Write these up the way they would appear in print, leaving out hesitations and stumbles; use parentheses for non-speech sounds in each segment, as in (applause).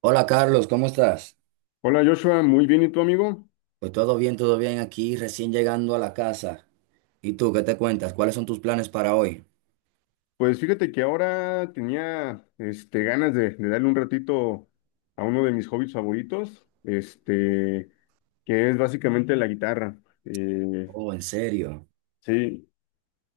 Hola Carlos, ¿cómo estás? Hola Joshua, muy bien, ¿y tú amigo? Pues todo bien aquí, recién llegando a la casa. ¿Y tú qué te cuentas? ¿Cuáles son tus planes para hoy? Pues fíjate que ahora tenía ganas de darle un ratito a uno de mis hobbies favoritos, que es básicamente la guitarra. Eh, Oh, en serio. sí,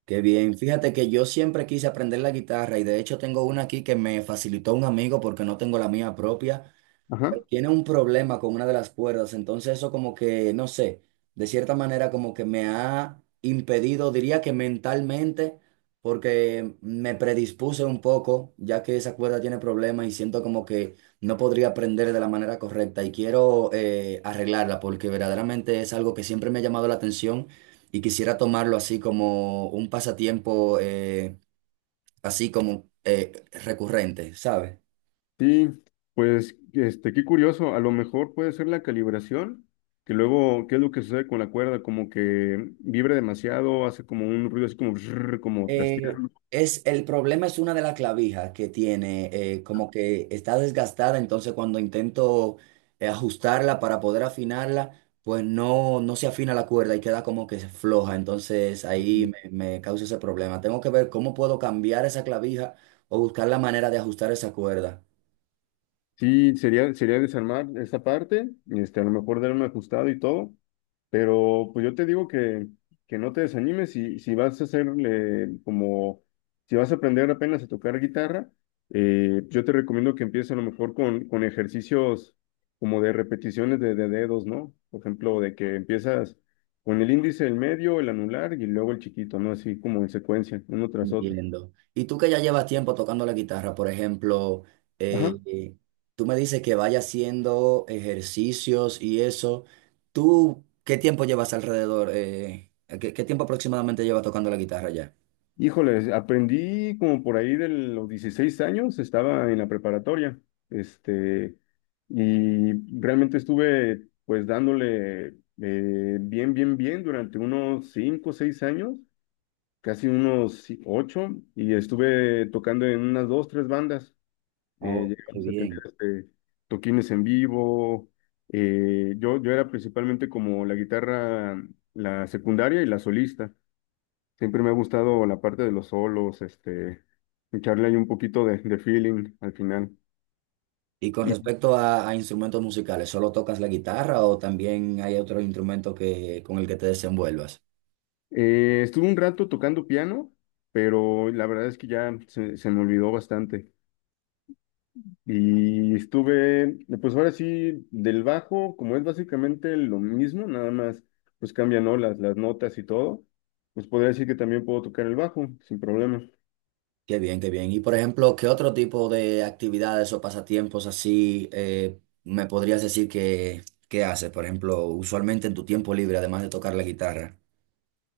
Qué bien. Fíjate que yo siempre quise aprender la guitarra y de hecho tengo una aquí que me facilitó un amigo porque no tengo la mía propia. ajá, Tiene un problema con una de las cuerdas, entonces eso como que, no sé, de cierta manera como que me ha impedido, diría que mentalmente, porque me predispuse un poco, ya que esa cuerda tiene problemas y siento como que no podría aprender de la manera correcta y quiero arreglarla, porque verdaderamente es algo que siempre me ha llamado la atención y quisiera tomarlo así como un pasatiempo, así como recurrente, ¿sabes? sí, pues qué curioso, a lo mejor puede ser la calibración, que luego, ¿qué es lo que sucede con la cuerda? Como que vibra demasiado, hace como un ruido así como, brrr, como Eh, trasteando. el problema es una de las clavijas que tiene, como que está desgastada, entonces cuando intento ajustarla para poder afinarla, pues no, no se afina la cuerda y queda como que floja, entonces ahí me causa ese problema. Tengo que ver cómo puedo cambiar esa clavija o buscar la manera de ajustar esa cuerda. Sí, sería desarmar esa parte, a lo mejor dar un ajustado y todo, pero pues yo te digo que no te desanimes si vas a hacerle como, si vas a aprender apenas a tocar guitarra, yo te recomiendo que empieces a lo mejor con ejercicios como de repeticiones de dedos, ¿no? Por ejemplo, de que empiezas con el índice, el medio, el anular y luego el chiquito, ¿no? Así como en secuencia, uno tras otro. Entiendo. Y tú que ya llevas tiempo tocando la guitarra, por ejemplo, Ajá. eh, eh, tú me dices que vaya haciendo ejercicios y eso. ¿Tú qué tiempo llevas alrededor? ¿Qué tiempo aproximadamente llevas tocando la guitarra ya? Híjoles, aprendí como por ahí de los 16 años, estaba en la preparatoria, este, y realmente estuve pues dándole bien durante unos 5 o 6 años, casi unos 8 y estuve tocando en unas dos, tres bandas. Oh, qué Llegamos a tener bien. Toquines en vivo. Yo era principalmente como la guitarra, la secundaria y la solista. Siempre me ha gustado la parte de los solos, echarle ahí un poquito de feeling al final. Y con Y respecto a instrumentos musicales, ¿solo tocas la guitarra o también hay otro instrumento con el que te desenvuelvas? Estuve un rato tocando piano, pero la verdad es que ya se me olvidó bastante. Y estuve, pues ahora sí, del bajo, como es básicamente lo mismo, nada más, pues cambian, ¿no? las notas y todo, pues podría decir que también puedo tocar el bajo sin problema. Qué bien, qué bien. Y por ejemplo, ¿qué otro tipo de actividades o pasatiempos así me podrías decir que haces? Por ejemplo, usualmente en tu tiempo libre, además de tocar la guitarra.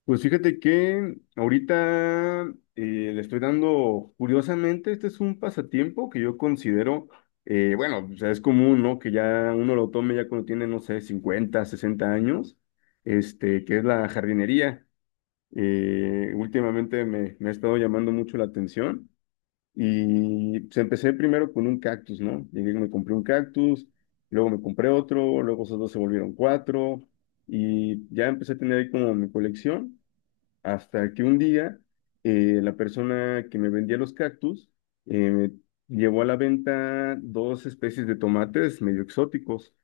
Pues fíjate que ahorita le estoy dando, curiosamente, este es un pasatiempo que yo considero, bueno, o sea, es común, ¿no? Que ya uno lo tome ya cuando tiene, no sé, 50, 60 años, que es la jardinería. Últimamente me ha estado llamando mucho la atención y pues, empecé primero con un cactus, ¿no? Llegué, y me compré un cactus, luego me compré otro, luego esos dos se volvieron cuatro y ya empecé a tener ahí como mi colección. Hasta que un día la persona que me vendía los cactus eh, llevó a la venta dos especies de tomates medio exóticos.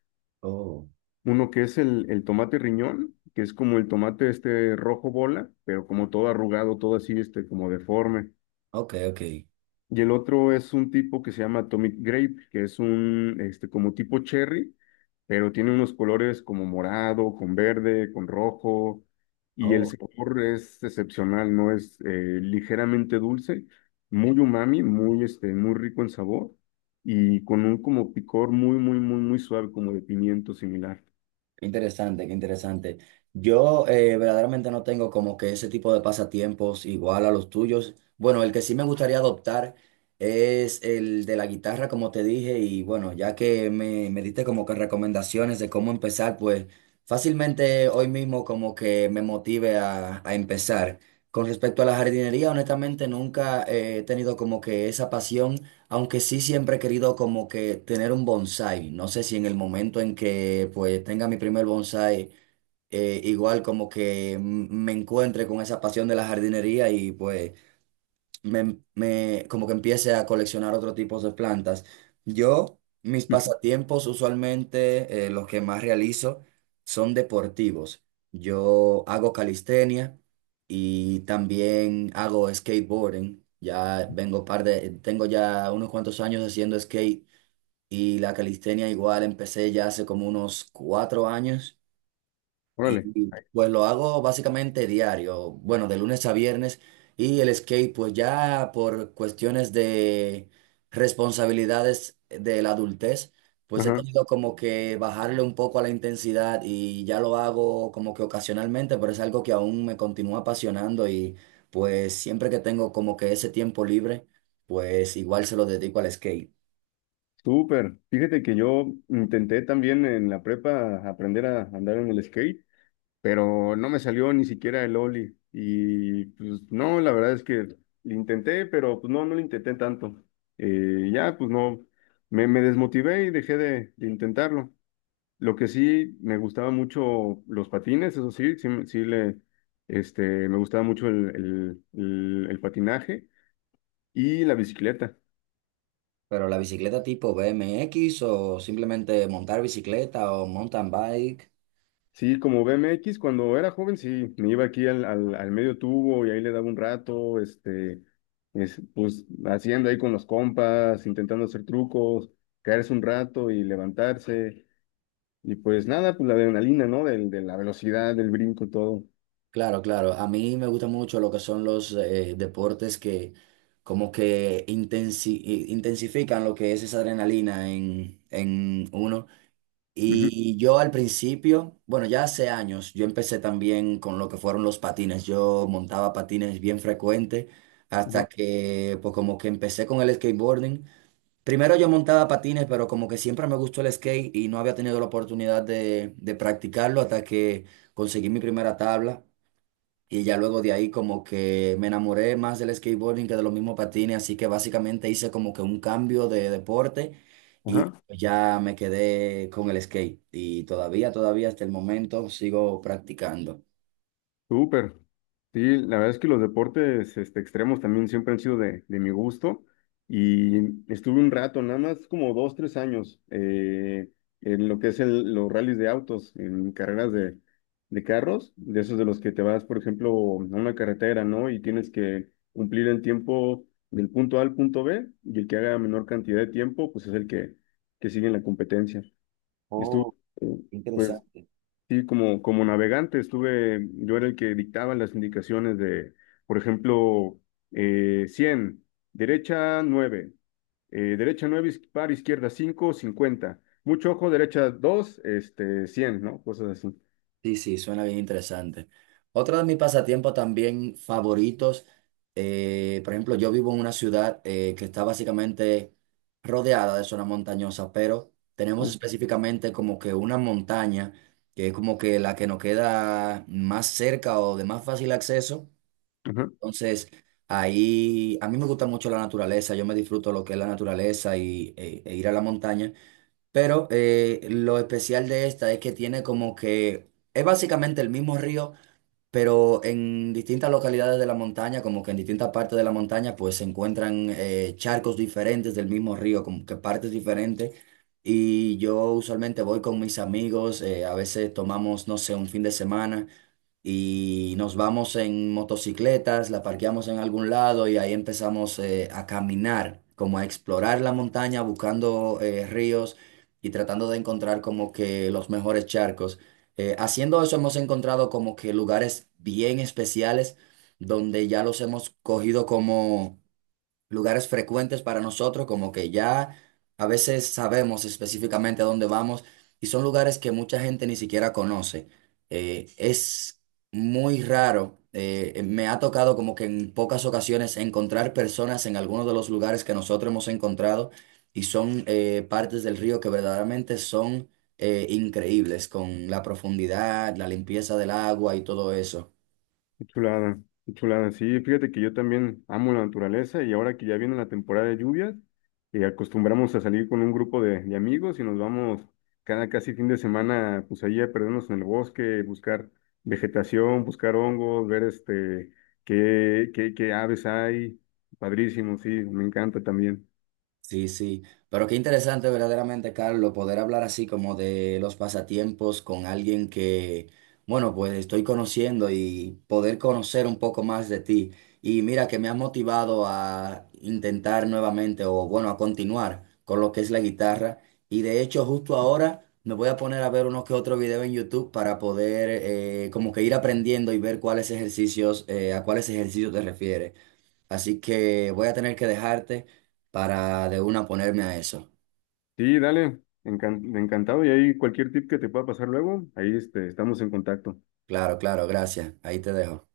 Oh, Uno que es el tomate riñón, que es como el tomate este rojo bola, pero como todo arrugado, todo así, como deforme. ok, ok. Y el otro es un tipo que se llama Atomic Grape, que es un, como tipo cherry, pero tiene unos colores como morado, con verde, con rojo, y el Oh. sabor es excepcional, ¿no? Es ligeramente dulce, muy umami, muy, muy rico en sabor, y con un como picor muy, muy, muy, muy suave, como de pimiento similar. Qué interesante, qué interesante. Yo verdaderamente no tengo como que ese tipo de pasatiempos igual a los tuyos. Bueno, el que sí me gustaría adoptar es el de la guitarra, como te dije, y bueno, ya que me diste como que recomendaciones de cómo empezar, pues fácilmente hoy mismo como que me motive a empezar. Con respecto a la jardinería, honestamente nunca he tenido como que esa pasión. Aunque sí siempre he querido como que tener un bonsai. No sé si en el momento en que pues tenga mi primer bonsai, igual como que me encuentre con esa pasión de la jardinería y pues como que empiece a coleccionar otro tipo de plantas. Yo, mis (laughs) pasatiempos usualmente, los que más realizo, son deportivos. Yo hago calistenia y también hago skateboarding. Ya vengo tengo ya unos cuantos años haciendo skate y la calistenia igual empecé ya hace como unos 4 años. Órale. Y pues lo hago básicamente diario, bueno, de lunes a viernes. Y el skate, pues ya por cuestiones de responsabilidades de la adultez, pues he Ajá, tenido como que bajarle un poco a la intensidad y ya lo hago como que ocasionalmente, pero es algo que aún me continúa apasionando y pues siempre que tengo como que ese tiempo libre, pues igual se lo dedico al skate. súper. Fíjate que yo intenté también en la prepa aprender a andar en el skate, pero no me salió ni siquiera el Oli. Y pues no, la verdad es que lo intenté, pero pues no, no lo intenté tanto. Ya, pues no, me desmotivé y dejé de intentarlo. Lo que sí, me gustaba mucho los patines, eso sí, sí, me gustaba mucho el patinaje y la bicicleta. Pero la bicicleta tipo BMX o simplemente montar bicicleta o mountain bike. Sí, como BMX, cuando era joven, sí, me iba aquí al medio tubo y ahí le daba un rato, pues haciendo ahí con los compas, intentando hacer trucos, caerse un rato y levantarse. Y pues nada, pues la adrenalina, ¿no? De la velocidad, del brinco, todo. Claro, claro. A mí me gusta mucho lo que son los deportes que como que intensifican lo que es esa adrenalina en uno. Ujú, Y yo al principio, bueno, ya hace años, yo empecé también con lo que fueron los patines. Yo montaba patines bien frecuente ajá, hasta que pues como que empecé con el skateboarding. Primero yo montaba patines, pero como que siempre me gustó el skate y no había tenido la oportunidad de practicarlo hasta que conseguí mi primera tabla. Y ya luego de ahí como que me enamoré más del skateboarding que de los mismos patines, así que básicamente hice como que un cambio de deporte y ajá. ya me quedé con el skate. Y todavía, todavía hasta el momento sigo practicando. Súper. Sí, la verdad es que los deportes extremos también siempre han sido de mi gusto y estuve un rato, nada más como 2, 3 años en lo que es los rallies de autos, en carreras de carros, de esos de los que te vas, por ejemplo, a una carretera, ¿no? Y tienes que cumplir el tiempo del punto A al punto B y el que haga menor cantidad de tiempo, pues es que sigue en la competencia. Estuvo, Oh, eh, qué pues interesante. sí, como navegante estuve, yo era el que dictaba las indicaciones de, por ejemplo, 100, derecha 9, derecha 9 iz- par izquierda 5 50, mucho ojo, derecha 2, 100, ¿no? Cosas así. Sí, sí, suena bien interesante. Otro de mis pasatiempos también favoritos, por ejemplo, yo vivo en una ciudad que está básicamente rodeada de zona montañosa, pero tenemos Uh, específicamente como que una montaña que es como que la que nos queda más cerca o de más fácil acceso. Ajá. Entonces, ahí a mí me gusta mucho la naturaleza, yo me disfruto lo que es la naturaleza e ir a la montaña. Pero lo especial de esta es que tiene como que es básicamente el mismo río, pero en distintas localidades de la montaña, como que en distintas partes de la montaña, pues se encuentran charcos diferentes del mismo río, como que partes diferentes. Y yo usualmente voy con mis amigos, a veces tomamos, no sé, un fin de semana y nos vamos en motocicletas, la parqueamos en algún lado y ahí empezamos a caminar, como a explorar la montaña, buscando ríos y tratando de encontrar como que los mejores charcos. Haciendo eso hemos encontrado como que lugares bien especiales donde ya los hemos cogido como, lugares frecuentes para nosotros, como que ya a veces sabemos específicamente a dónde vamos y son lugares que mucha gente ni siquiera conoce. Es muy raro, me ha tocado como que en pocas ocasiones encontrar personas en algunos de los lugares que nosotros hemos encontrado y son partes del río que verdaderamente son increíbles con la profundidad, la limpieza del agua y todo eso. Qué chulada, qué chulada. Sí, fíjate que yo también amo la naturaleza y ahora que ya viene la temporada de lluvias, acostumbramos a salir con un grupo de amigos y nos vamos cada casi fin de semana, pues ahí a perdernos en el bosque, buscar vegetación, buscar hongos, ver qué aves hay. Padrísimo, sí, me encanta también. Sí, sí, pero qué interesante verdaderamente, Carlos, poder hablar así como de los pasatiempos con alguien que, bueno, pues estoy conociendo y poder conocer un poco más de ti. Y mira que me has motivado a intentar nuevamente o bueno, a continuar con lo que es la guitarra. Y de hecho, justo ahora me voy a poner a ver unos que otros videos en YouTube para poder como que ir aprendiendo y ver cuáles ejercicios, a cuáles ejercicios te refieres. Así que voy a tener que dejarte para de una ponerme a eso. Sí, dale, encantado. Y ahí cualquier tip que te pueda pasar luego, ahí estamos en contacto. Claro, claro, gracias. Ahí te dejo.